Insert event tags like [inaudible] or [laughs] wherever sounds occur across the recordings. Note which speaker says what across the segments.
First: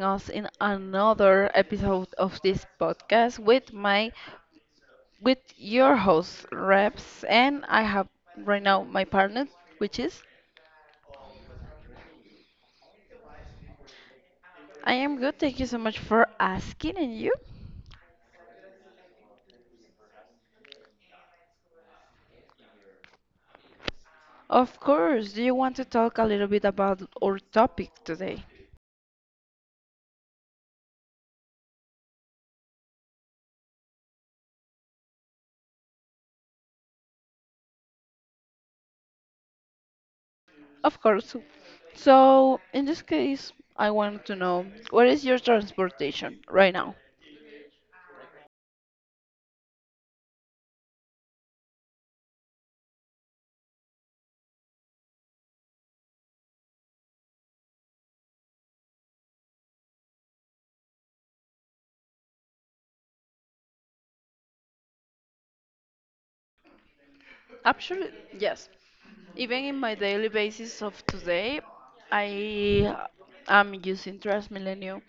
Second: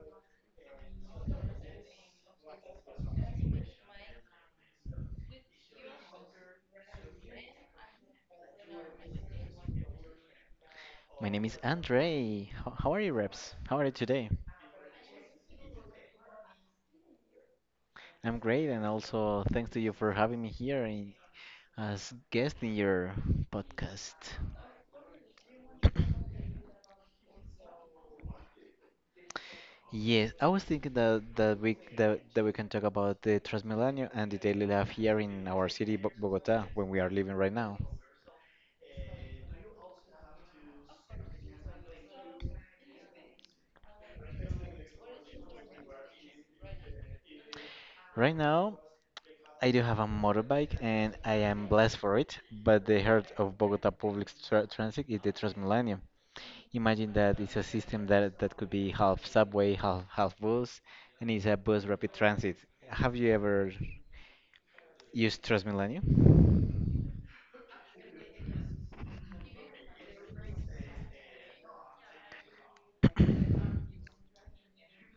Speaker 1: us in another episode of this podcast with my with your host Reps, and I have right now my partner, which is.
Speaker 2: My name is Andre. How are you, Reps? How are you today?
Speaker 1: I am good. Thank you so much for asking, and you?
Speaker 2: I'm great, and also thanks to you for having me here as guest in your podcast.
Speaker 1: Of course. Do you want to talk a little bit about our topic today?
Speaker 2: Yes, I was thinking that we can talk about the Transmilenio and the daily life here in our city, Bogota, when we are living right now.
Speaker 1: Of course. So, in this case, I want to know what is your transportation right now?
Speaker 2: Right now, I do have a motorbike, and I am blessed for it. But the heart of Bogota public transit is the Transmilenio. Imagine that it's a system that could be half subway, half bus, and it's a bus rapid transit. Have you ever used Transmilenio?
Speaker 1: Actually, yes. Even in my daily basis of today, I am using TransMilenio.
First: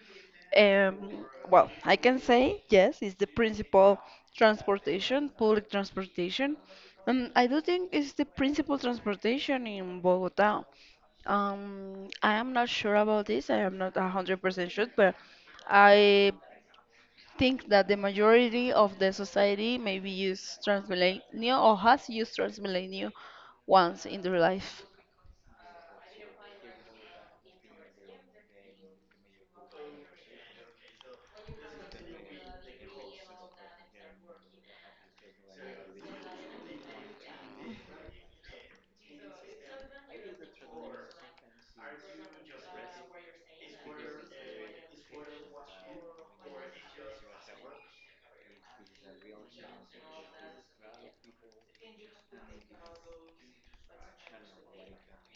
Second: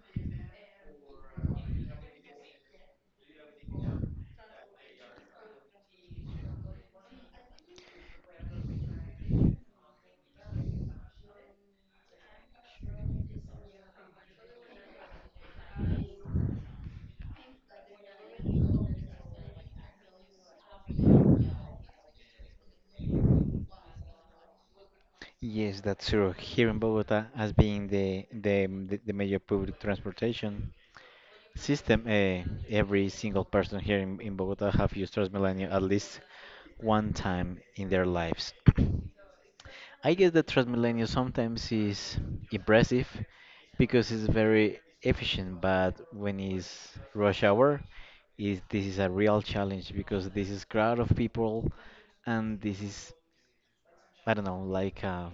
Speaker 1: Well, I can say yes, it's the principal transportation, public transportation. I do think it's the principal transportation in Bogota. I am not sure about this. I am not 100% sure, but I think that the majority of the society maybe use transmillennial or has used transmillennial once in their life.
Speaker 2: Yes, that's true. Here in Bogota, as being the major public transportation system. Every single person here in Bogota have used Transmilenio at least one time in their lives. [clears throat] I guess that Transmilenio sometimes is impressive because it's very efficient, but when it's rush hour, is this is a real challenge because this is crowd of people and this is, I don't know, like a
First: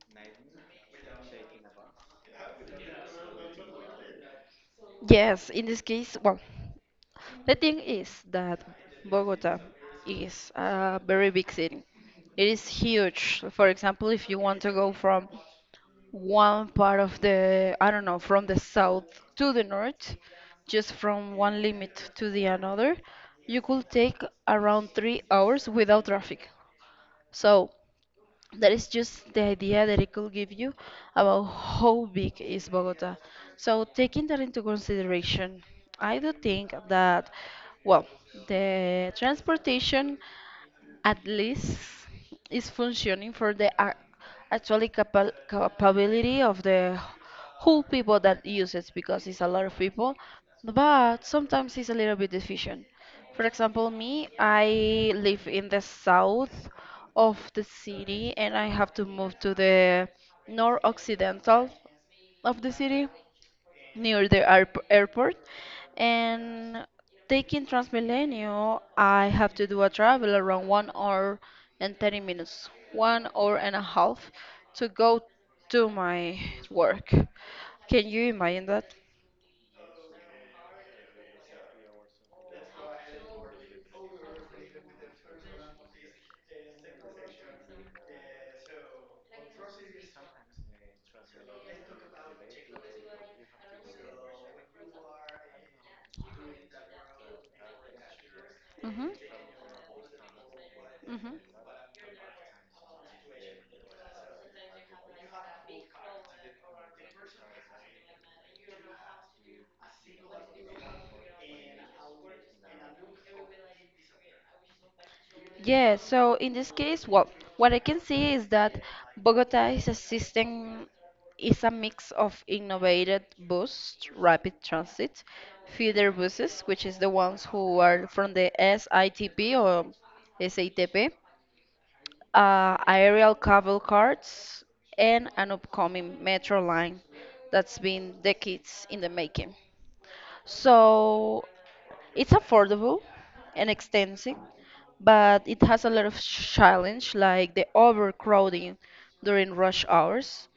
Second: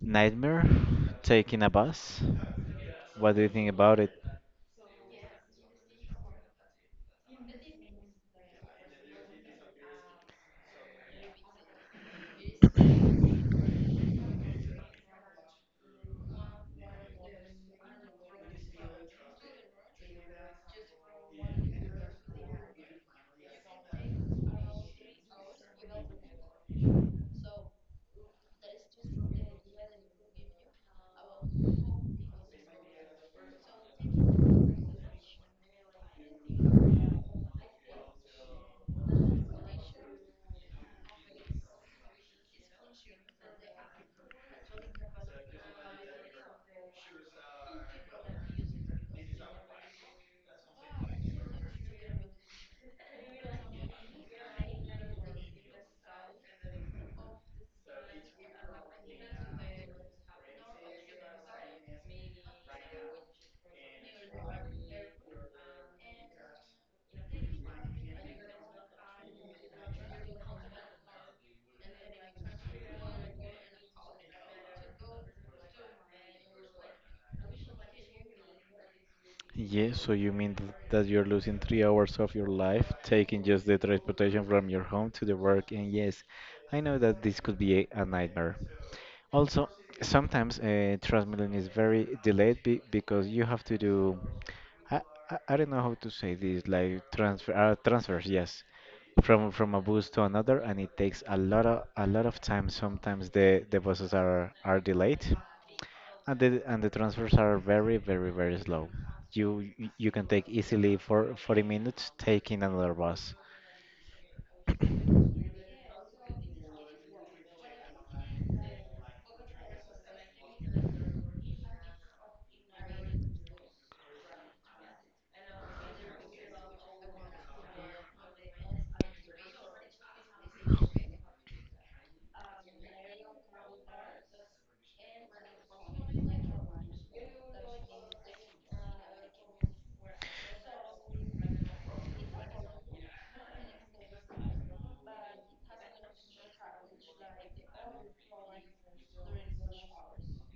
Speaker 2: nightmare taking a bus. What do you think about it?
Speaker 1: Yes, in this case, well, the thing is that Bogota is a very big city. It is huge. For example, if you want to go from one part of the, I don't know, from the south to the north, just from one limit to the another, you could take around 3 hours without traffic. So that is just the idea that it could give you about how big is Bogota. So taking that into consideration, I do think that, well, the transportation at least is functioning for the actually capability of the whole people that use it because it's a lot of people, but sometimes it's a little bit deficient. For example, me, I live in the south of the city, and I have to move to the north occidental of the city, near the airport. And taking Transmilenio, I have to do a travel around 1 hour and 30 minutes, 1 hour and a half, to go to my work. Can you imagine that?
Speaker 2: Yes, so you mean that you're losing 3 hours of your life taking just the transportation from your home to the work? And yes, I know that this could be a nightmare. Also, sometimes Transmilenio is very delayed be because you have to do. I, I don't know how to say this, like transfers, yes,
Speaker 1: Mm-hmm.
Speaker 2: from a bus to another, and it takes
Speaker 1: Mm-hmm.
Speaker 2: a lot of time. Sometimes the buses are delayed. And the transfers are very, very, very slow. You can take easily for 40 minutes taking another bus.
Speaker 1: Yeah, so in this case, well, what I can see is that Bogota is a system, is a mix of innovated bus, rapid transit, feeder buses, which is the ones who are from the SITP or SATP, aerial cable cars, and an upcoming metro line that's been decades in the making. So it's affordable and extensive, but it has a lot of challenge like the overcrowding during rush hours,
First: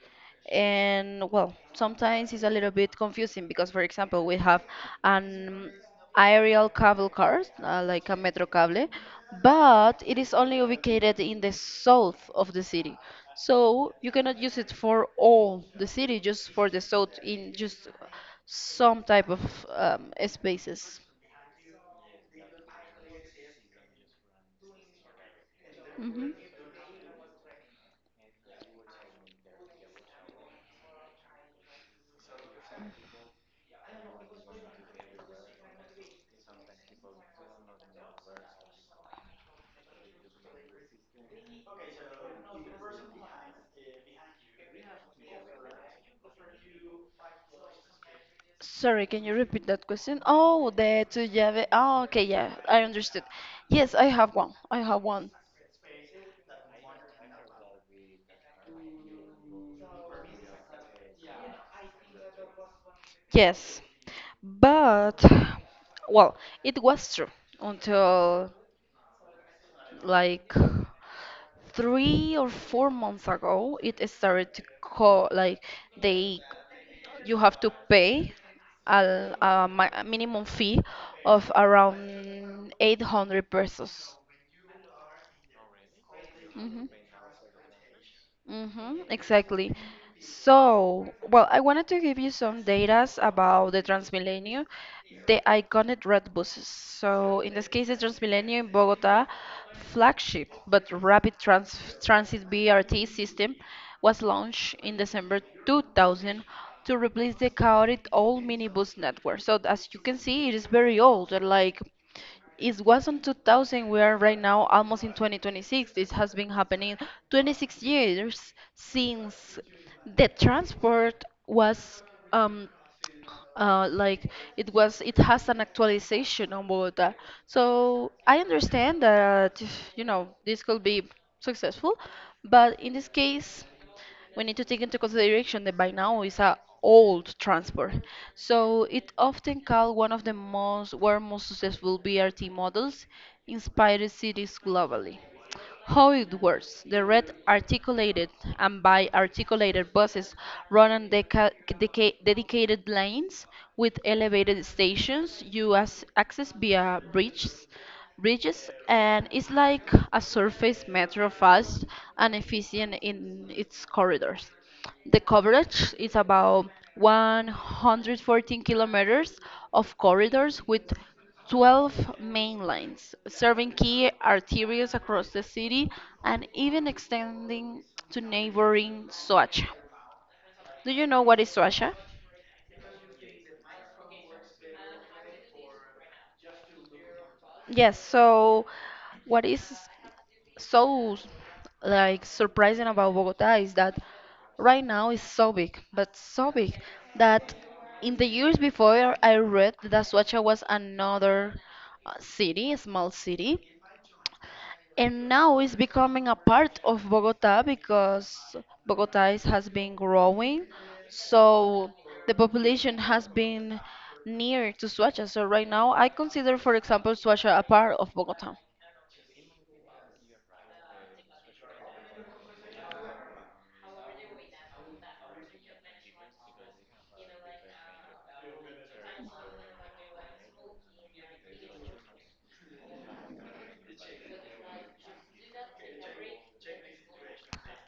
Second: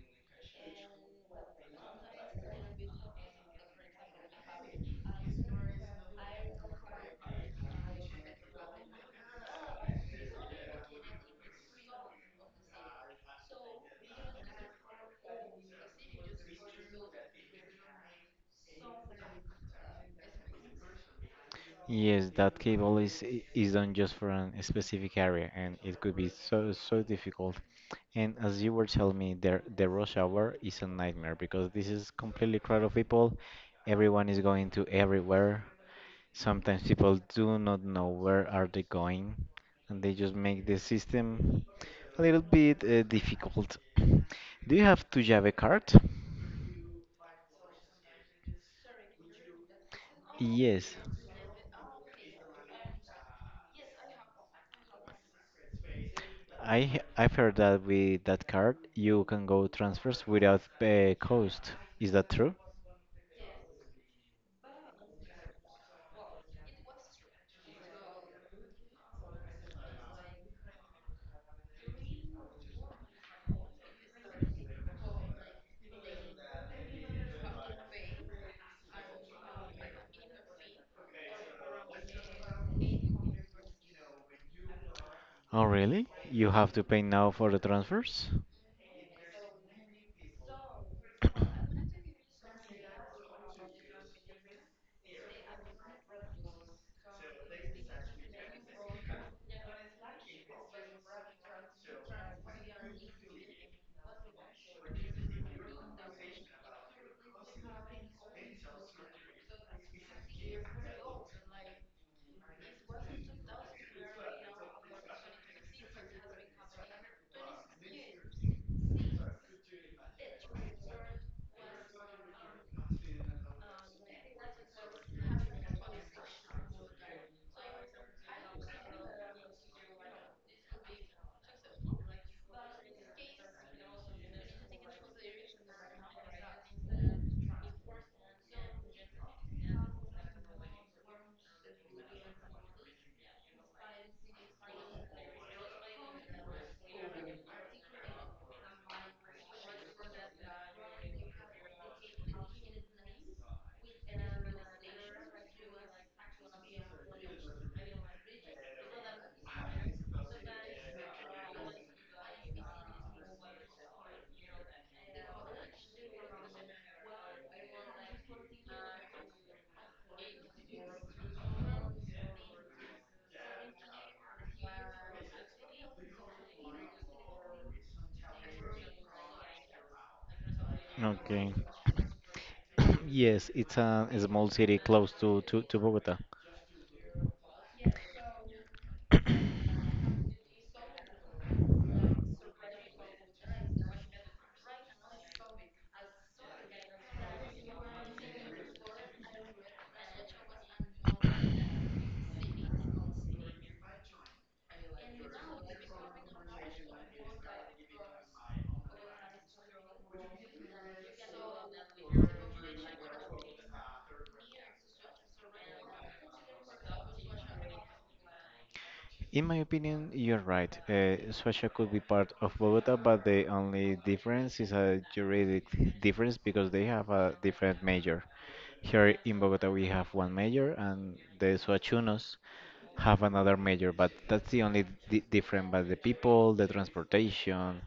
Speaker 1: and well, sometimes it's a little bit confusing because for example we have an aerial cable car, like a metro cable, but it is only ubicated in the south of the city, so you cannot use it for all the city, just for the south, in just some type of spaces.
Speaker 2: Yes, that cable is done just for a specific area, and it could be
Speaker 1: Mhm.
Speaker 2: so difficult. And as you were telling me, there the rush hour is a nightmare because this is completely crowd of people. Everyone is going to everywhere. Sometimes people do not know where are they going, and they just make the system a little bit difficult. [clears throat] Do you have to Java card?
Speaker 1: Sorry, can you repeat that question? Oh,
Speaker 2: Yes,
Speaker 1: the two llave. Oh, okay, yeah, I understood. Yes, I have one. I have one.
Speaker 2: I've heard that with that card you can go transfers without cost. Is that true?
Speaker 1: Yes, but well, it was true until like 3 or 4 months ago. It started to call like, they, you have to pay a minimum fee of around 800 pesos.
Speaker 2: Oh really? You have to
Speaker 1: Hmm.
Speaker 2: pay now for the transfers?
Speaker 1: Mm-hmm, exactly. So, well, I wanted to give you some data about the Transmilenio, the iconic red buses. So, in this case, the Transmilenio in Bogota flagship but rapid transit BRT system was launched in December 2000 to replace the chaotic old minibus network. So, as you can see, it is very old, like it was in 2000. We are right now almost in 2026. This has been happening 26 years since the transport was um, like it was, it has an actualization on Bogota. So I understand that this could be successful, but in this case we need to take into consideration that by now it's a old transport. So it often called one of the most world most successful BRT models inspired cities globally. How it works. The red articulated and bi articulated buses run on dedicated lanes with elevated stations you access via bridges and is like a surface metro, fast and efficient in its corridors. The coverage is about 114 kilometers of corridors with 12 main lines, serving key arteries across the city and even extending to neighboring Soacha. Do you know what
Speaker 2: Okay.
Speaker 1: is Soacha?
Speaker 2: [coughs] Yes, it's a small city close to Bogota.
Speaker 1: Yes, so what is so like surprising about Bogota is that right now it's so big, but so big that in the years before I read that Suacha was another city, a small city, and now it's becoming a part of Bogota because Bogota is, has been growing, so the population has been near to Suacha. So right now I consider, for example, Suacha a part of Bogota.
Speaker 2: In my opinion, you're right. Suecia could be part of Bogota, but the only difference is a juridic difference because they have a different mayor. Here in Bogota, we have one mayor, and the Suachunos have another mayor, but that's the only di difference. But the people, the transportation,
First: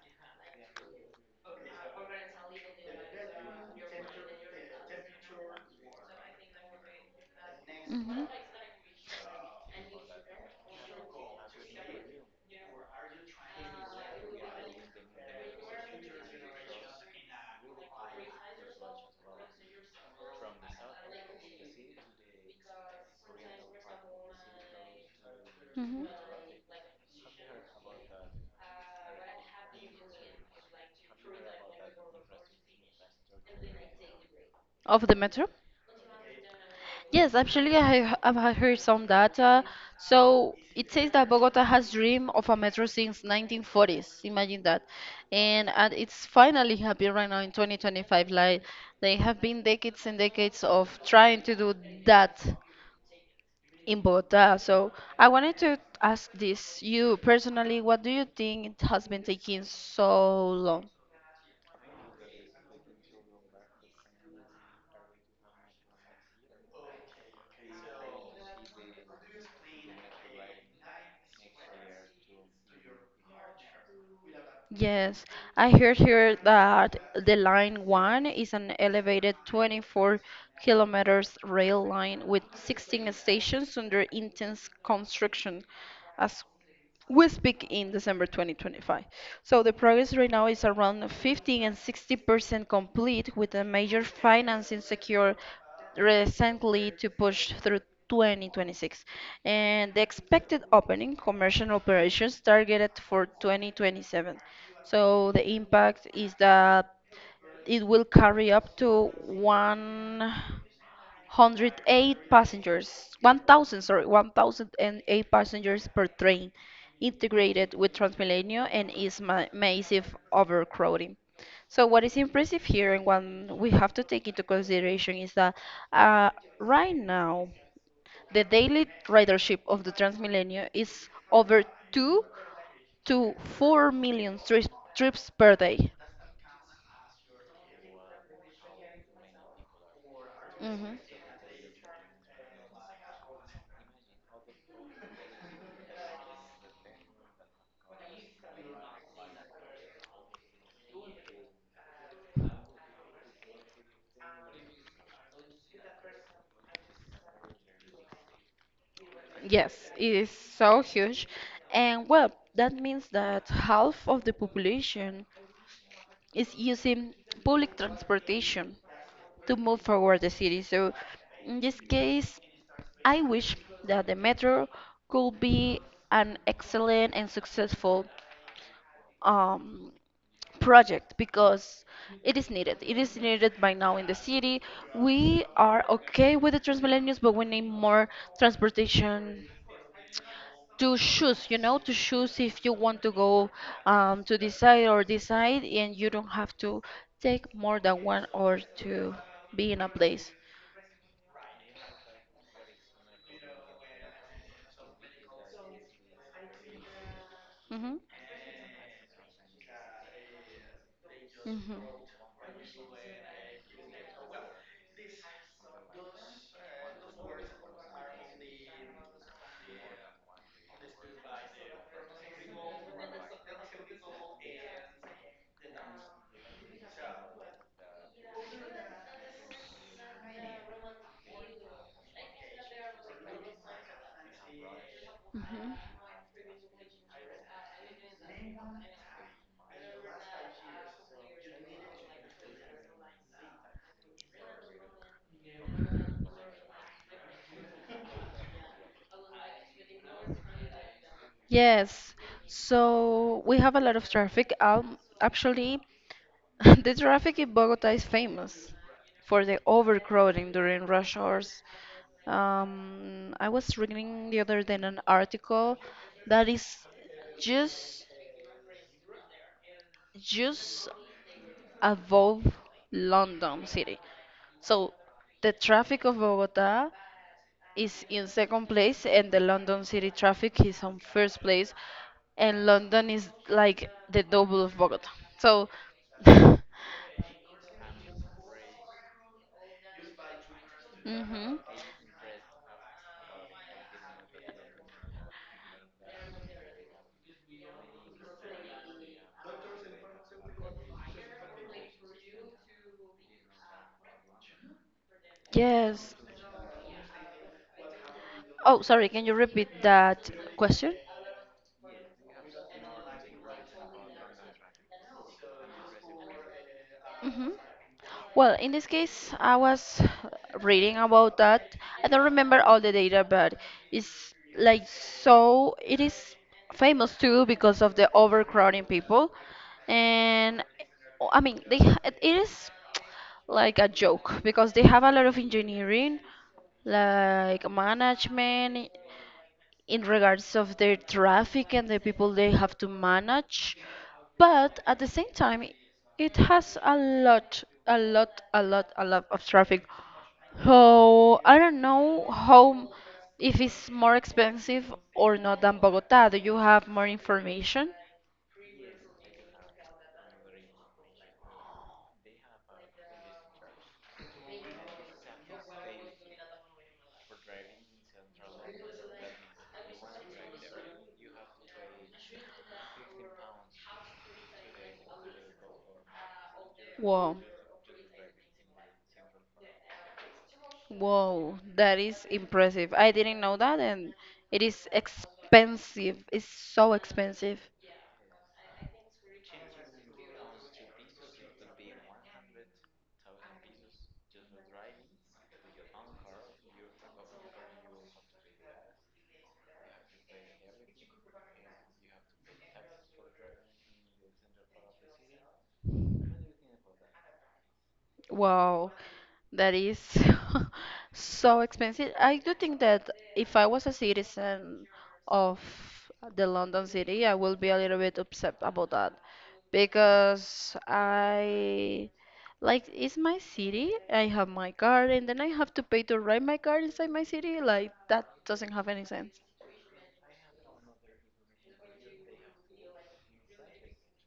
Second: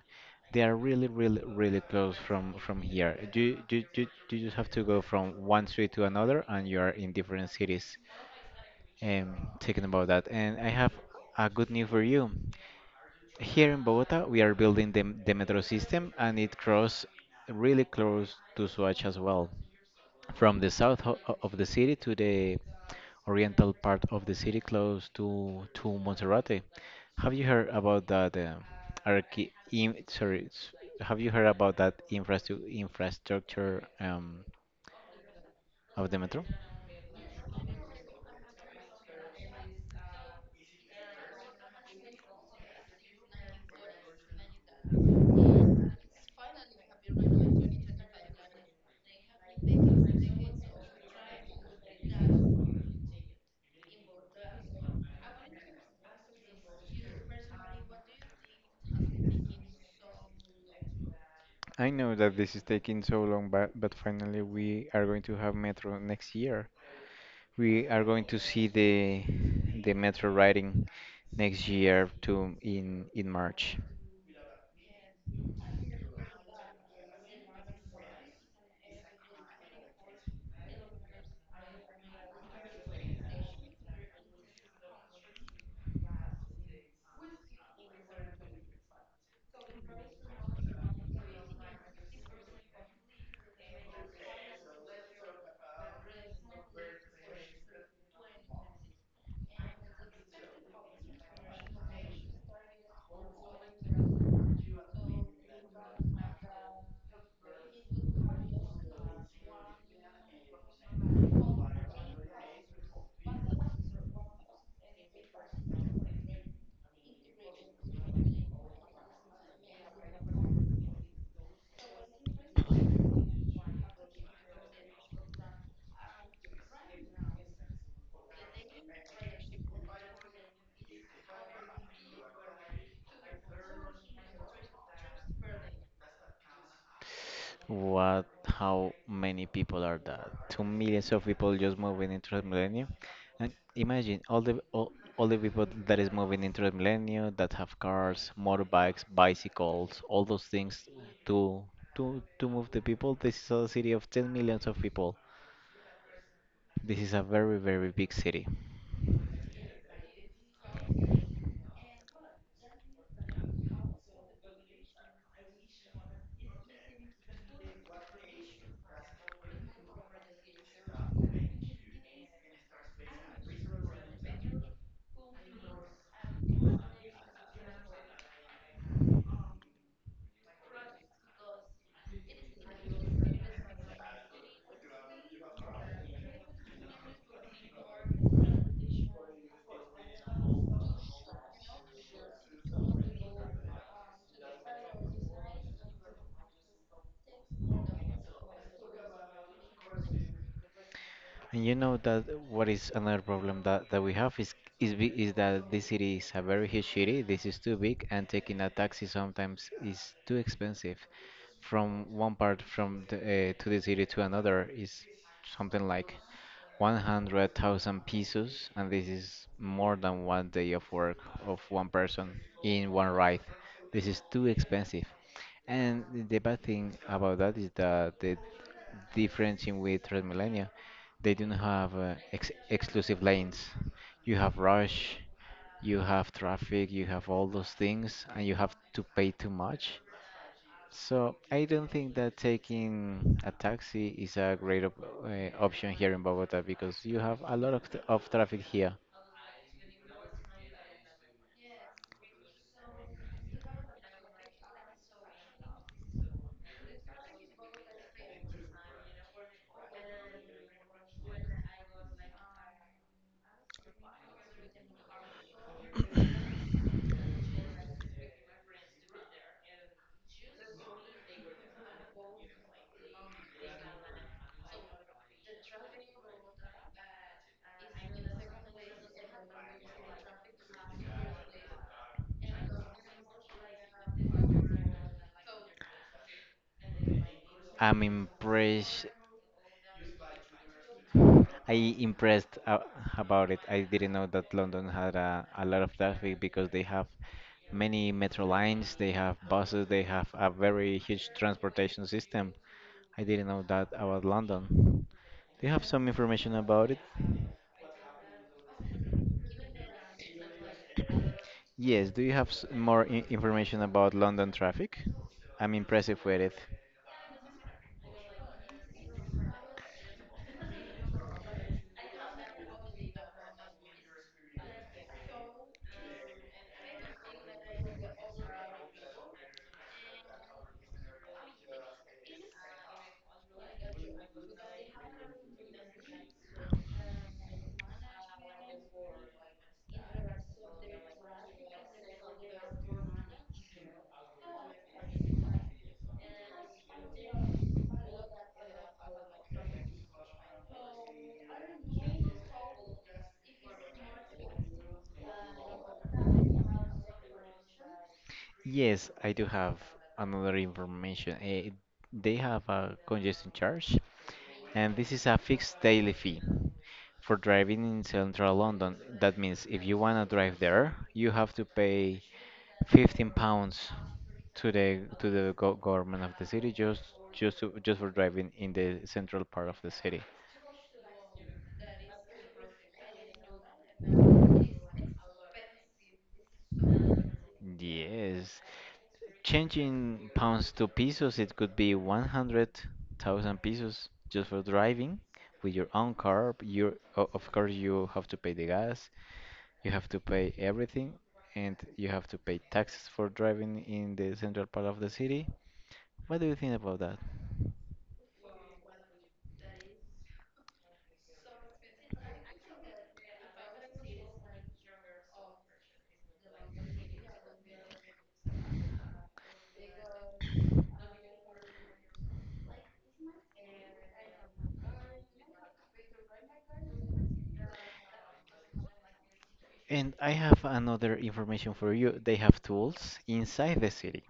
Speaker 2: they are really, really, really close from here. Do you just have to go from one street to another, and you are in different cities.
Speaker 1: Hmm.
Speaker 2: Thinking about that, and I have a good news for you. Here in Bogota, we are building the metro system, and it crosses really close to Soacha as well. From the south of the city to the oriental part of the city, close to
Speaker 1: Hmm.
Speaker 2: Monserrate. Have you heard about that? Sorry, have you heard about that infrastructure
Speaker 1: Of the metro?
Speaker 2: of the metro?
Speaker 1: Yes, actually, I have heard some data. So it says that Bogota has dreamed of a metro since 1940s. Imagine that, and it's finally happening right now in 2025. Like they have been decades and decades of trying to do that in Bogota. So I wanted to ask this, you personally, what do you think it has been taking so long?
Speaker 2: I know that this is taking so long, but finally we are going to have metro next year. We are going to see the metro riding next year to in March.
Speaker 1: Yes, I heard here that the line one is an elevated 24 kilometers rail line with 16 stations under intense construction. As we speak in December 2025. So the progress right now is around 15 and 60% complete with a major financing secured recently to push through 2026. And the expected opening commercial operations targeted for 2027. So the impact is that it will carry up to one. 108 passengers, 1,000, sorry, 1,008 passengers per train, integrated with Transmilenio and is ma massive overcrowding. So what is impressive here and what we have to take into consideration is that uh, right now the daily ridership of the Transmilenio is over 2 to 4 million trips per day.
Speaker 2: What? How many people are that? 2 millions of people just moving into Transmilenio, and imagine all the all the people that is moving into Transmilenio that have cars, motorbikes, bicycles, all those things to to move the people. This is a city of 10 millions of people. This is a very, very big city.
Speaker 1: Yes, it is so huge. And well, that means that half of the population is using public transportation to move forward the city. So in this case, I wish that the metro could be an excellent and successful um, project because it is needed. It is needed by now in the city. We are okay with the Transmillennials, but we need more transportation to choose, to choose if you want to go to this side or this side, and you don't have to take more than one or to be in a place.
Speaker 2: And you know that what is another problem that we have is that this city is a very huge city. This is too
Speaker 1: Hmm.
Speaker 2: big, and taking a taxi sometimes is too expensive.
Speaker 1: Hmm.
Speaker 2: From one part to the city to another is something like 100,000 pesos, and this is more than one day of work of one person in one ride. This is too expensive. And the bad thing about that is that the difference in with Transmilenio. They don't have ex exclusive lanes. You have rush,
Speaker 1: Hmm.
Speaker 2: you have traffic, you have all those things, and you have to pay too much. So I don't think that taking a taxi is a great op option here in Bogota because you have a lot of traffic here.
Speaker 1: Yes, so we have a lot of traffic. Actually, [laughs] the traffic in Bogota is famous for the overcrowding during rush hours. I was reading the other day an article that is just just above London City. So the traffic of Bogota is in second place, and the London City traffic is on first place, and London is like the double of Bogota. So, [laughs]
Speaker 2: I'm impressed
Speaker 1: mhm.
Speaker 2: I impressed uh, about it. I didn't know that London had a lot of traffic because they have many metro lines, they have buses, they have a very huge transportation system. I didn't know that about London. Do you have some
Speaker 1: Yes.
Speaker 2: information about it?
Speaker 1: Oh, sorry, can you repeat that question?
Speaker 2: Yes, do you have more I information about London traffic? I'm impressive with it.
Speaker 1: Hmm. Well, in this case, I was reading about that. I don't remember all the data, but it's like, so it is famous too because of the overcrowding people. And oh, I mean, it is like a joke because they have a lot of engineering, like management, in regards of their traffic and the people they have to manage, but at the same time it has a lot a lot a lot a lot of traffic. So I don't know how, if it's more expensive or not than Bogota. Do you have more information?
Speaker 2: Yes, I do have another information. They have a congestion charge, and this is a fixed daily fee for driving in central London. That means if you wanna drive there, you have to pay 15 pounds to the go government of the city just
Speaker 1: Wow,
Speaker 2: just to, just for driving in the central part of the city.
Speaker 1: wow, that is impressive. I didn't know that, and it is expensive. It's so expensive.
Speaker 2: Yes. Changing pounds to pesos, it could be 100,000 pesos just for driving with your own car. Of course, you have to pay the gas. You have to pay everything, and you have to pay taxes for driving in the central part of the city. What do you think about that?
Speaker 1: Wow, that is [laughs] so expensive. I do think that if I was a citizen of the London city, I will be a little bit upset about that because I, like, it's my city. I have my card, and then I have to pay to rent my card inside my city. Like that doesn't have any sense.
Speaker 2: And I have another information for you. They have tools inside the city.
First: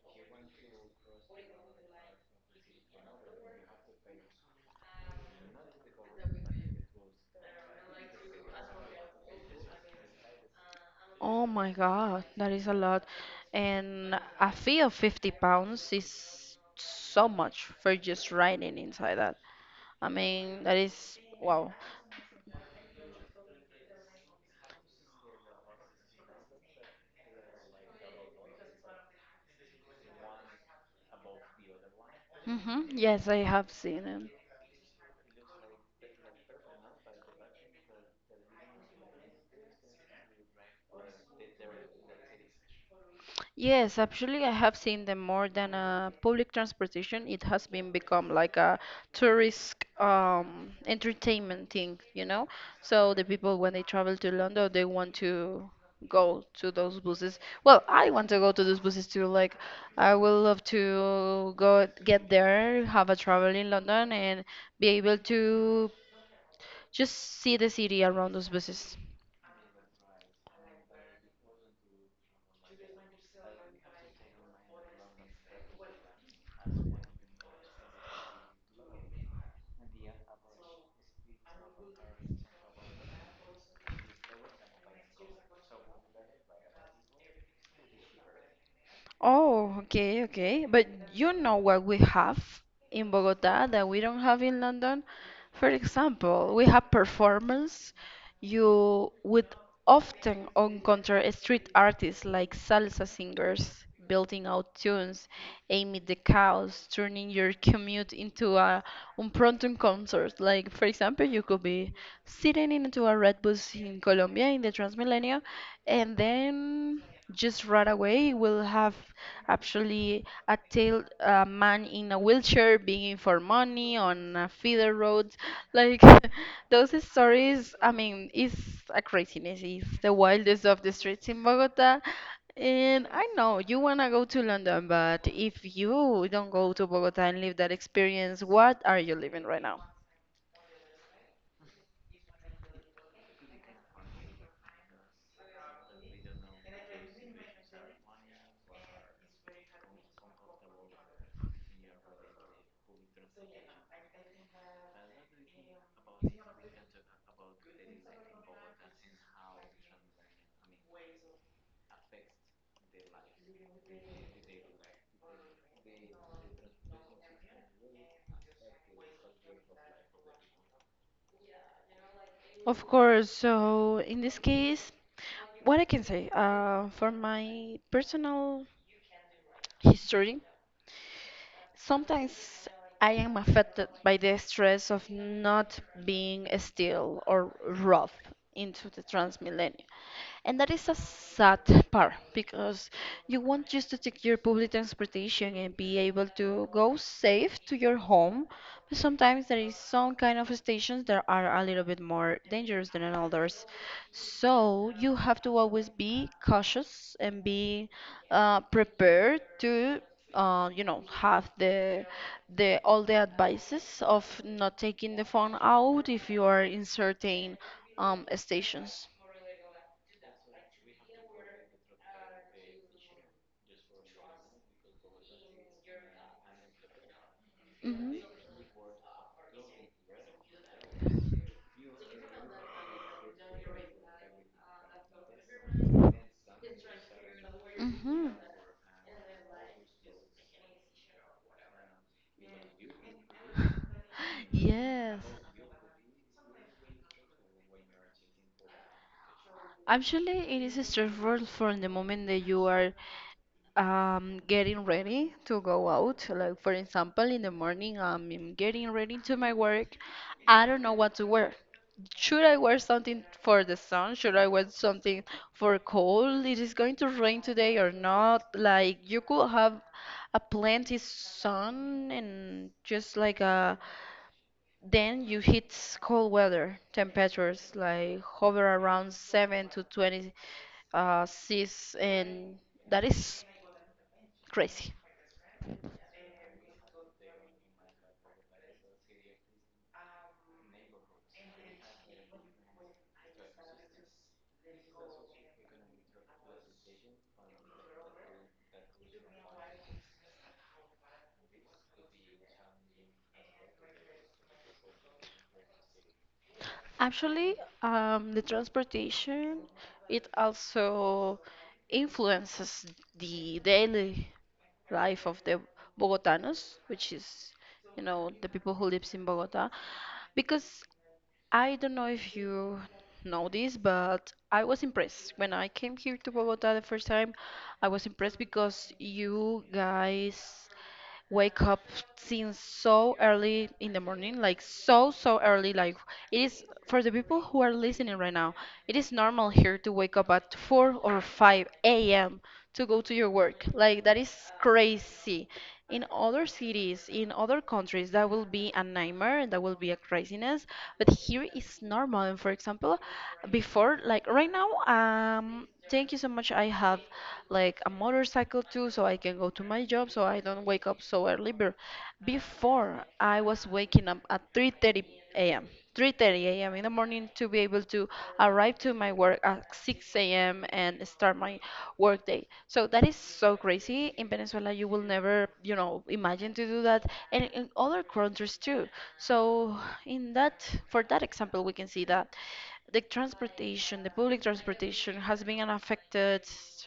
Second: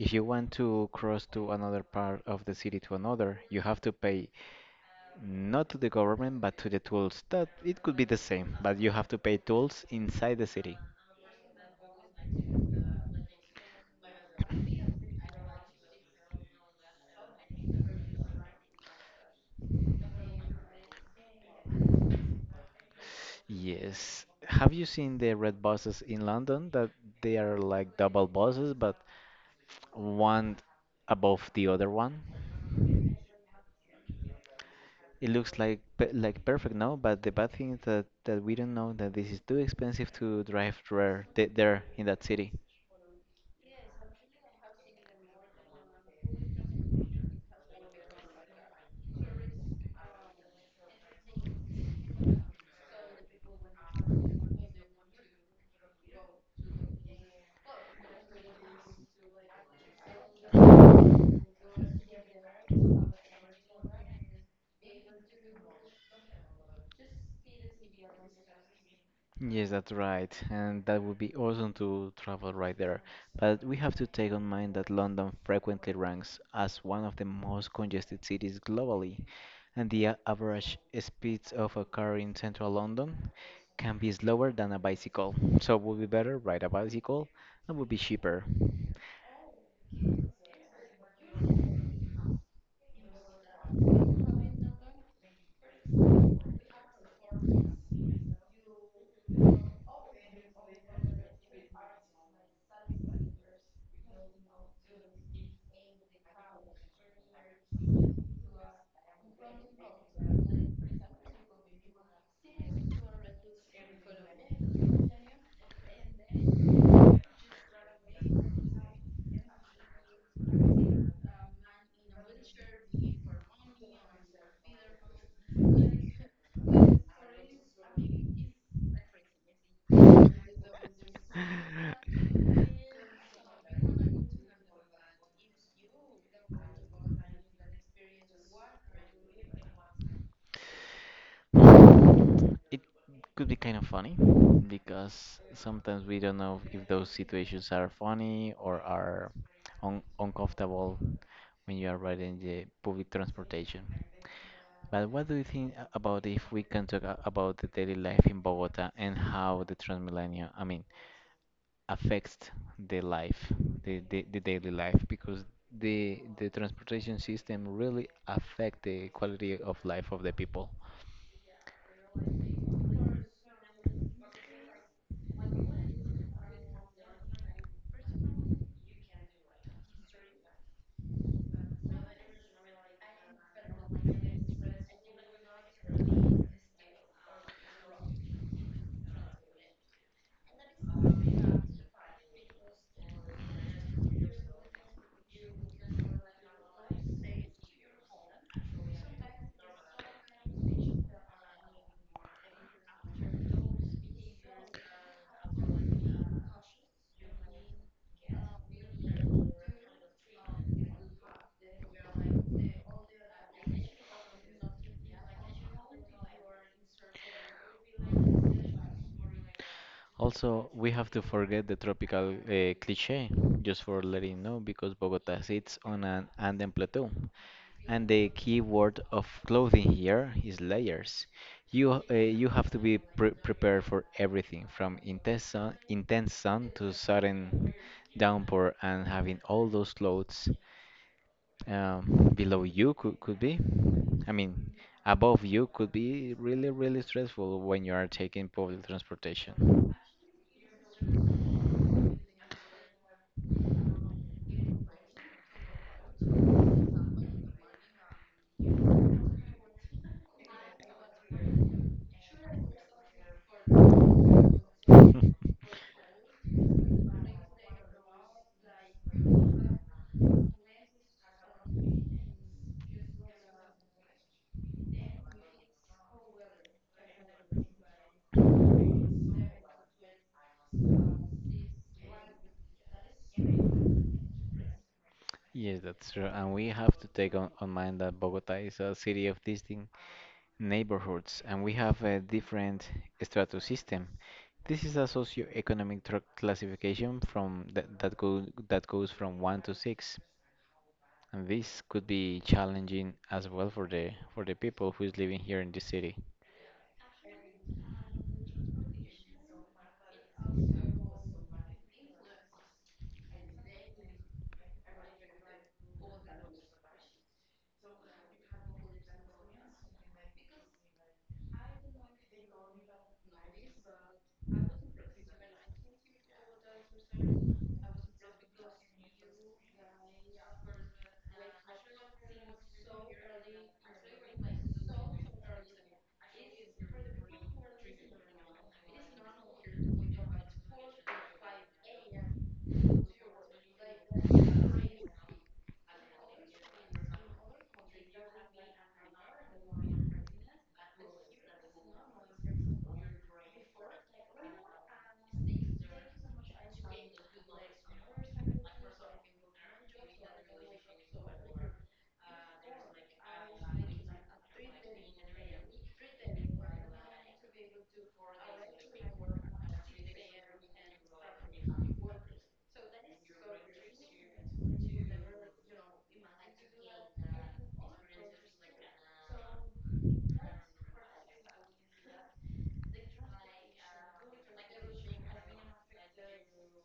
Speaker 2: If you want to cross to another part of the city to another, you have to pay not to the government but to the tools. That it could be the same, but you have to pay tools inside the city.
Speaker 1: Oh my God, that is a lot. And a fee of 50 pounds is so much for just riding inside that. I mean, that is wow.
Speaker 2: Yes. Have you seen the red buses in London that they are like double buses, but one above the other one?
Speaker 1: Hmm. Yes, I have seen them.
Speaker 2: It looks like perfect, no? But the bad thing is that we don't know that this is too expensive to drive there, there in that city.
Speaker 1: Yes, actually, I have seen them more than a public transportation. It has been become like a tourist entertainment thing, you know? So the people, when they travel to London, they want to go to those buses. Well, I want to go to those buses too. Like, I would love to go get there, have a travel in London, and be able to just see the city around those buses.
Speaker 2: Yes, that's right. And that would be awesome to travel right there. But we have to take on mind that London frequently ranks as one of the most congested cities globally, and the average speeds of a car in central London can be slower than a bicycle. So it would be better ride a bicycle and would be cheaper.
Speaker 1: Oh, okay, okay. But you know what we have in Bogota that we don't have in London? For example, we have performance. You would often encounter street artists like salsa singers building out tunes, aiming the cows, turning your commute into a impromptu concert. Like, for example, you could be sitting into a red bus in Colombia in the Transmilenio, and then just right away we'll have actually a man in a wheelchair begging for money on a feeder road like [laughs] those stories. I mean, it's a craziness. It's the wildest of the streets in Bogota. And I know you want to go to London, but if you don't go to Bogota and live that experience, what are you living right now?
Speaker 2: It could be kind of funny because sometimes we don't know if those situations are funny or are un uncomfortable when you are riding the public transportation. But what do you think about if we can talk about the daily life in Bogota and how the Transmilenio, I mean, affects the life, the daily life, because the transportation system really affect the quality of life of the people.
Speaker 1: Of course. So in this case, what I can say, for my personal history. Sometimes I am affected by the stress of not being still or rough into the Transmillennium. And that is a sad part, because you want just to take your public transportation and be able to go safe to your home. But sometimes there is some kind of stations that are a little bit more dangerous than others. So you have to always be cautious and be prepared to, have the all the advices of not taking the phone out if you are in certain stations.
Speaker 2: Also, we have to forget the tropical cliche, just for letting you know, because Bogota sits on an Andean plateau, and
Speaker 1: hmm
Speaker 2: the key word of clothing here is layers. You have to be prepared for everything, from intense sun to sudden
Speaker 1: hmm [laughs]
Speaker 2: downpour, and having all those clothes below you could be, I mean,
Speaker 1: Yes.
Speaker 2: above you could be really stressful when you are taking public transportation. [laughs]
Speaker 1: Actually, it is stressful from the moment that you are getting ready to go out, like, for example, in the morning. I'm getting ready to my work. I don't know what to wear. Should I wear something for the sun? Should I wear something for cold? It is going to rain today or not? Like, you could have a plenty sun and just like a, then you hit cold weather temperatures like hover around 7 to 20. uh, and that is crazy.
Speaker 2: Yes, that's true. And we have to take on mind that Bogota is a city of distinct neighborhoods, and we have a different strato system. This is a socio-economic tr classification from that that, go, that goes from one to six. And this could be challenging as well for the people who is living here in the city.
Speaker 1: Actually, the transportation, it also influences the daily life of the Bogotanos, which is, you know, the people who lives in Bogota. Because I don't know if you know this, but I was impressed when I came here to Bogota the first time. I was impressed because you guys wake up since so early in the morning, like so, so early. Like, it is, for the people who are listening right now, it is normal here to wake up at 4 or 5 a.m. to go to your work. Like that is crazy. In other cities, in other countries, that will be a nightmare, that will be a craziness. But here it's normal. And, for example, before, like right now, thank you so much, I have like a motorcycle too, so I can go to my job, so I don't wake up so early. But before, I was waking up at 3:30 a.m. 3:30 a.m. in the morning to be able to arrive to my work at 6 a.m. and start my work day. So that is so crazy. In Venezuela, you will never, you know, imagine to do that, and in other countries too. So in that, for that example, we can see that the transportation, the public transportation, has been affected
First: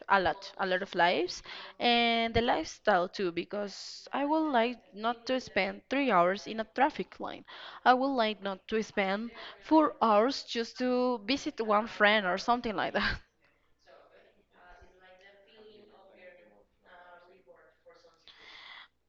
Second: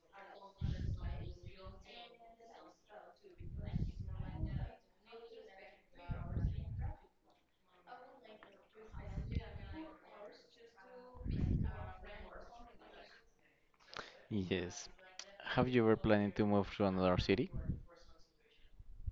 Speaker 1: a lot of lives, and the lifestyle too, because I would like not to spend 3 hours in a traffic line. I would like not to spend 4 hours just to visit one friend or something like that.
Speaker 2: Yes. Have you ever planning to move to another city?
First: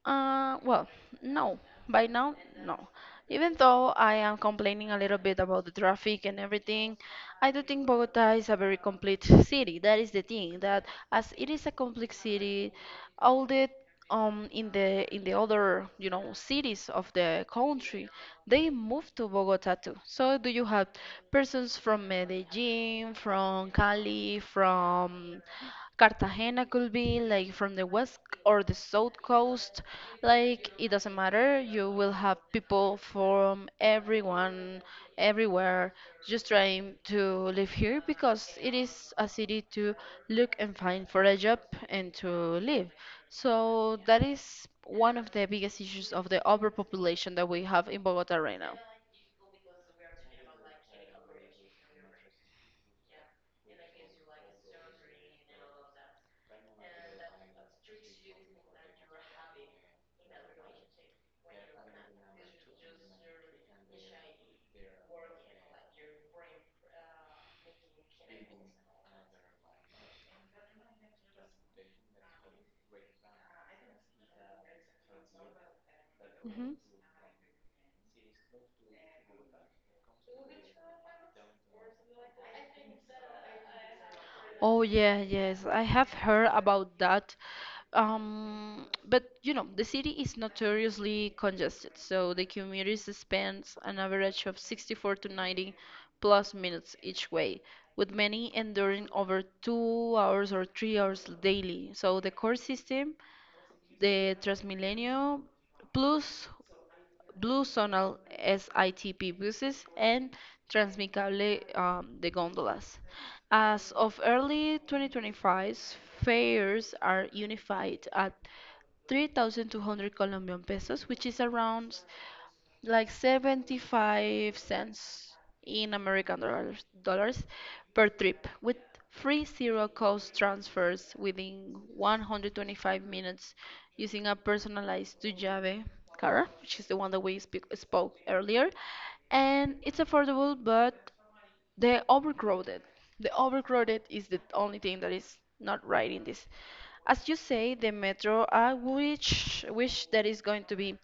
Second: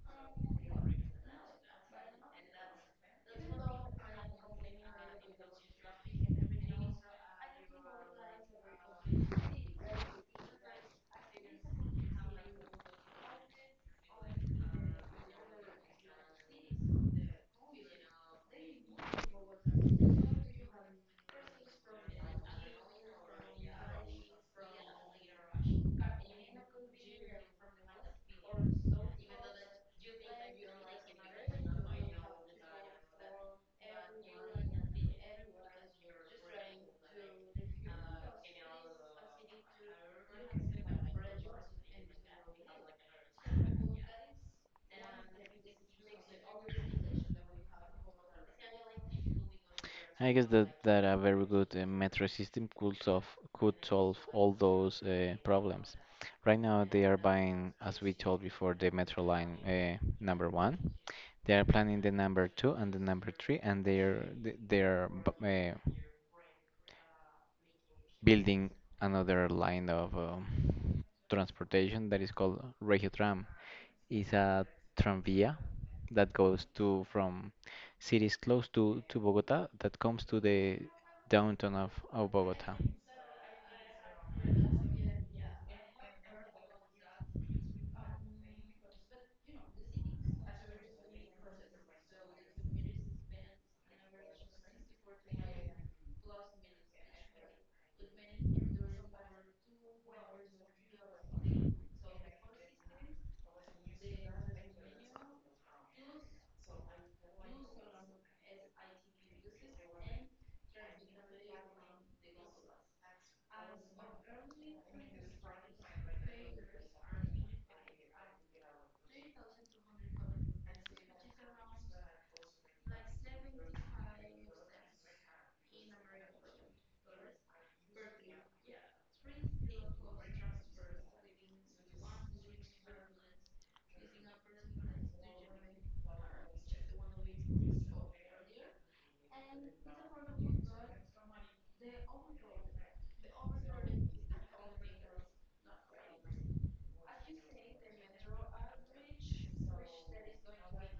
Speaker 1: Uh, well, no. By now, no. Even though I am complaining a little bit about the traffic and everything, I do think Bogota is a very complete city. That is the thing, that as it is a complex city, all the in the in the other, you know, cities of the country, they move to Bogota too. So do you have persons from Medellin, from Cali, from Cartagena, could be like from the west or the south coast, like it doesn't matter. You will have people from everyone, everywhere, just trying to live here because it is a city to look and find for a job and to live. So that is one of the biggest issues of the overpopulation that we have in Bogota right now.
Speaker 2: I guess that a very good metro system could solve all those problems. Right now, they are buying, as we told before, the metro line number one. They are planning the number two and the number three, and they're building another line of transportation that is called Regio Tram. It's a tranvía that goes
Speaker 1: Hmm.
Speaker 2: to from cities close to Bogota that comes to the downtown of Bogota.
Speaker 1: Oh yeah, yes, I have heard about that. But you know, the city is notoriously congested, so the commuters spend an average of 64 to 90 plus minutes each way, with many enduring over 2 hours or 3 hours daily. So the core system, the Transmilenio, plus Blue Zonal SITP buses and Transmicable, de gondolas. As of early 2025, fares are unified at 3,200 Colombian pesos, which is around like 75 cents in American dollars, dollars per trip, with free zero cost transfers within 125 minutes using a personalized Dujave car, which is the one that we spoke earlier. And it's affordable, but the overcrowded. The overcrowded is the only thing that is not right in this. As you say, the metro, I wish that is going to be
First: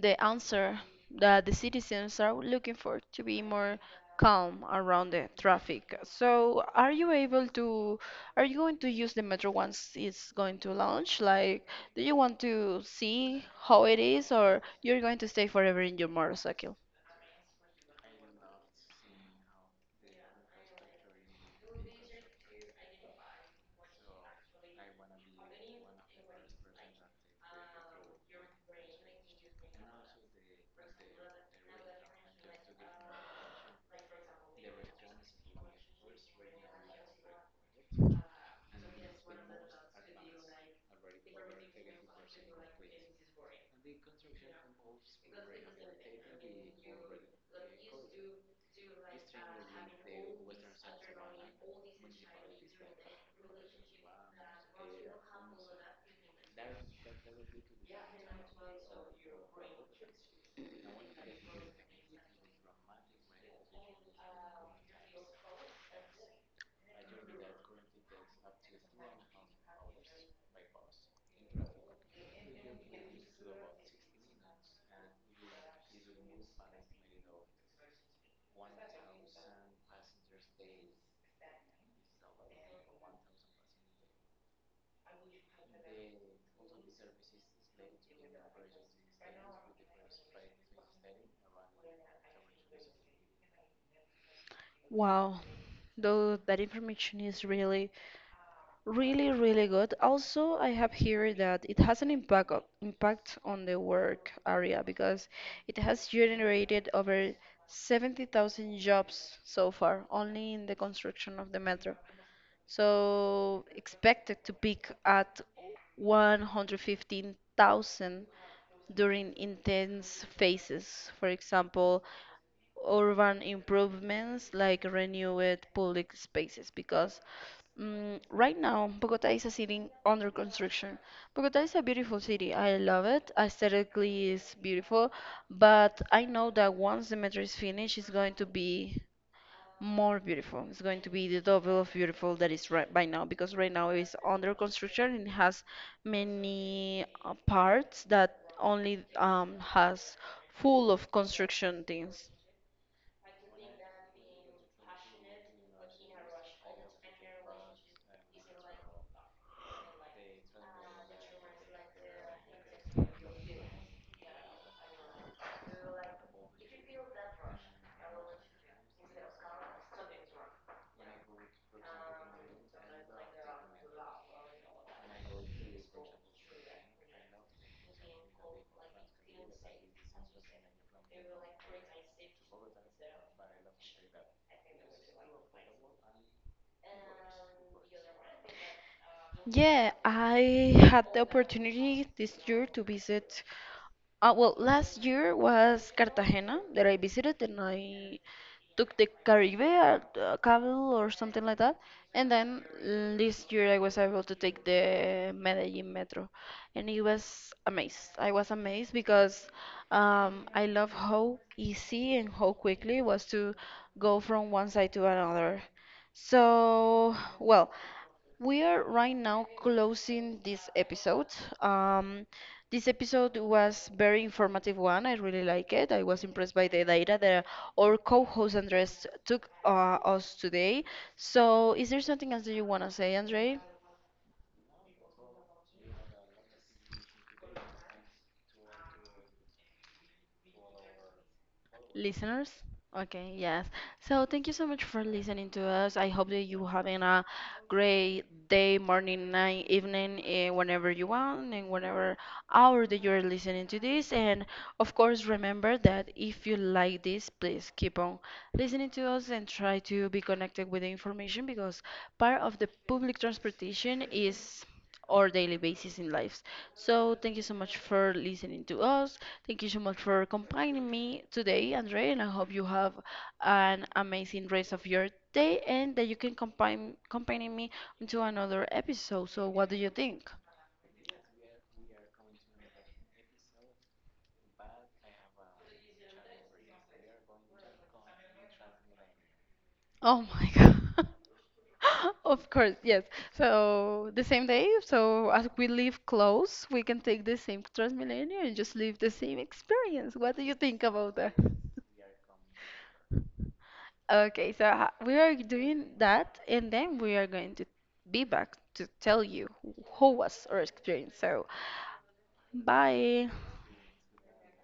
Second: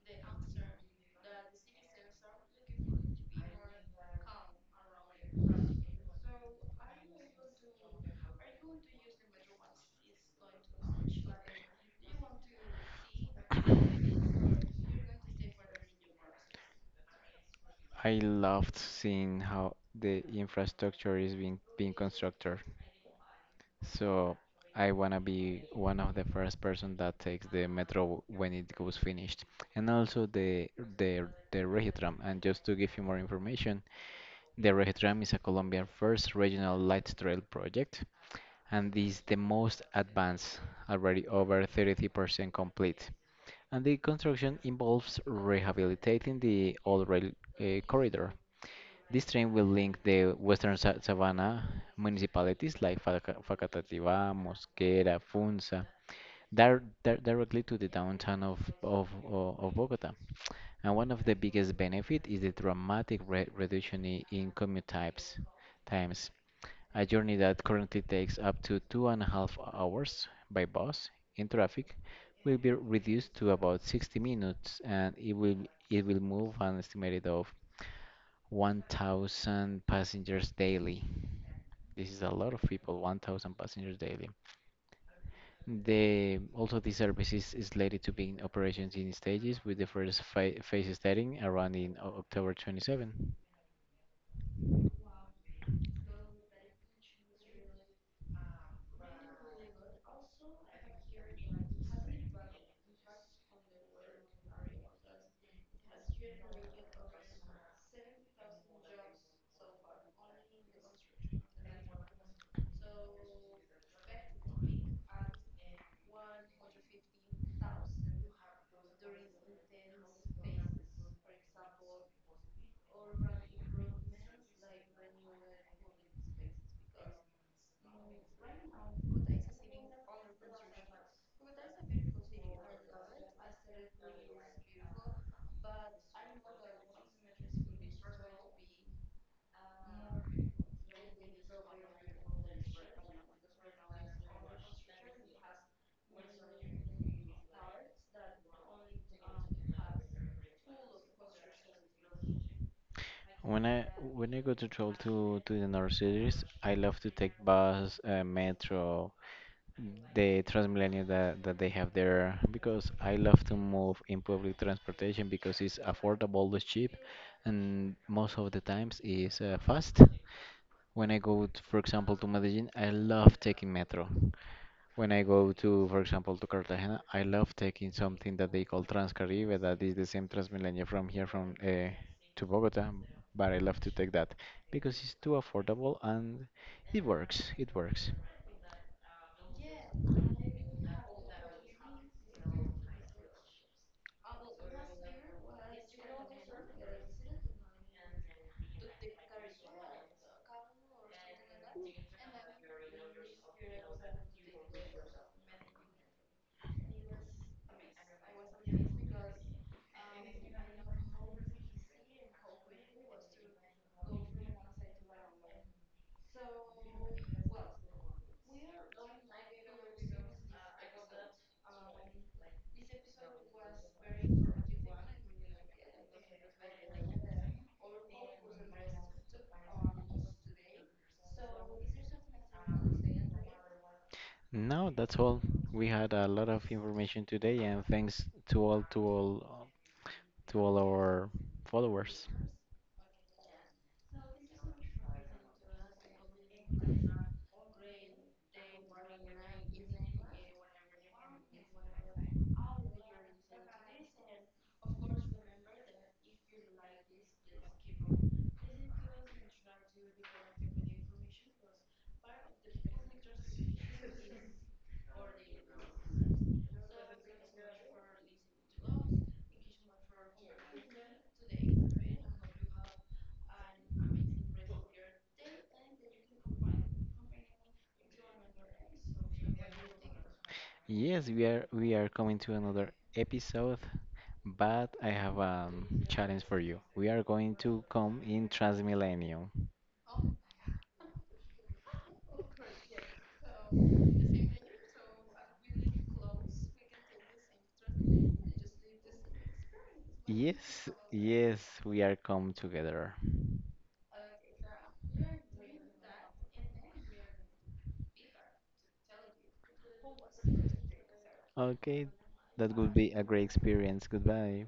Speaker 1: the answer that the citizens are looking for to be more calm around the traffic. So, are you able are you going to use the metro once it's going to launch? Like, do you want to see how it is, or you're going to stay forever in your motorcycle?
Speaker 2: I loved seeing how the infrastructure is being constructed. So I wanna be one of the first person that takes the metro when it goes finished. And also the Regitram. And just to give you more information, the Regitram is a Colombian first regional light rail project and is the most advanced, already over 30% complete. And the construction involves rehabilitating the old rail corridor. This train will link the western savannah municipalities like Facatativá, Mosquera, Funza, directly to the downtown of Bogota. And one of the biggest benefit is the dramatic re reduction in commute times. A journey that currently takes up to 2.5 hours by bus in traffic will be reduced to about 60 minutes, and it will move an estimated of 1,000 passengers daily. This is a lot of people, 1,000 passengers daily. The Also, this service is slated to begin operations in stages with the first phase starting around in October 27.
Speaker 1: Wow, though that information is really, really, really good. Also, I have here that it has an impact impact on the work area because it has generated over 70,000 jobs so far, only in the construction of the metro. So expected to peak at 115,000 during intense phases. For example, urban improvements like renewed public spaces because right now Bogota is a city under construction. Bogota is a beautiful city. I love it. Aesthetically, it's beautiful, but I know that once the metro is finished, it's going to be more beautiful. It's going to be the double of beautiful that is right by now, because right now it's under construction and it has many parts that only has full of construction things.
Speaker 2: When I go to travel to the north cities, I love to take bus, metro, the Transmilenio that they have there because I love to move in public transportation because it's affordable, it's cheap, and most of the times is fast. When I go, for example, to Medellin, I love taking metro. When I go to, for example, to Cartagena, I love taking something that they call Transcaribe, that is the same Transmilenio from here from to Bogota, but I love to take that because it's too affordable and it works. It works.
Speaker 1: Yeah, I had the opportunity this year to visit. Last year was Cartagena that I visited, and I took the Caribe at Cabo or something like that. And then this year I was able to take the Medellin Metro, and it was amazed. I was amazed because I love how easy and how quickly it was to go from one side to another. So, well, we are right now closing this episode. Um, this episode was very informative one. I really like it. I was impressed by the data that our co-host Andres took us today. So, is there something else that you want to say, Andre?
Speaker 2: Now that's all. We had a lot of information today, and thanks to all to all to all our followers.
Speaker 1: Listeners? Okay, yes. So thank you so much for listening to us. I hope that you having a great day, morning, night, evening, eh, whenever you want and whenever hour that you're listening to this. And of course, remember that if you like this, please keep on listening to us and try to be connected with the information, because part of the public transportation is or daily basis in lives. So thank you so much for listening to us. Thank you so much for accompanying me today, Andre, and I hope you have an amazing rest of your day and that you can accompany me into another episode. So what do you think?
Speaker 2: Yes, we are coming to another episode, but I have a challenge for you. We are going to come in Transmilenio.
Speaker 1: Oh my [laughs] God. [laughs] Of course, yes. So the same day, so as we live close, we can take the same Transmilenio and just live the same experience. What do you think
Speaker 2: Yes,
Speaker 1: about that?
Speaker 2: yes, we are come together.
Speaker 1: Okay, so we are doing that, and then we are going to be back to tell you who was our experience. So,
Speaker 2: Okay, that would be a
Speaker 1: bye.
Speaker 2: great experience. Goodbye.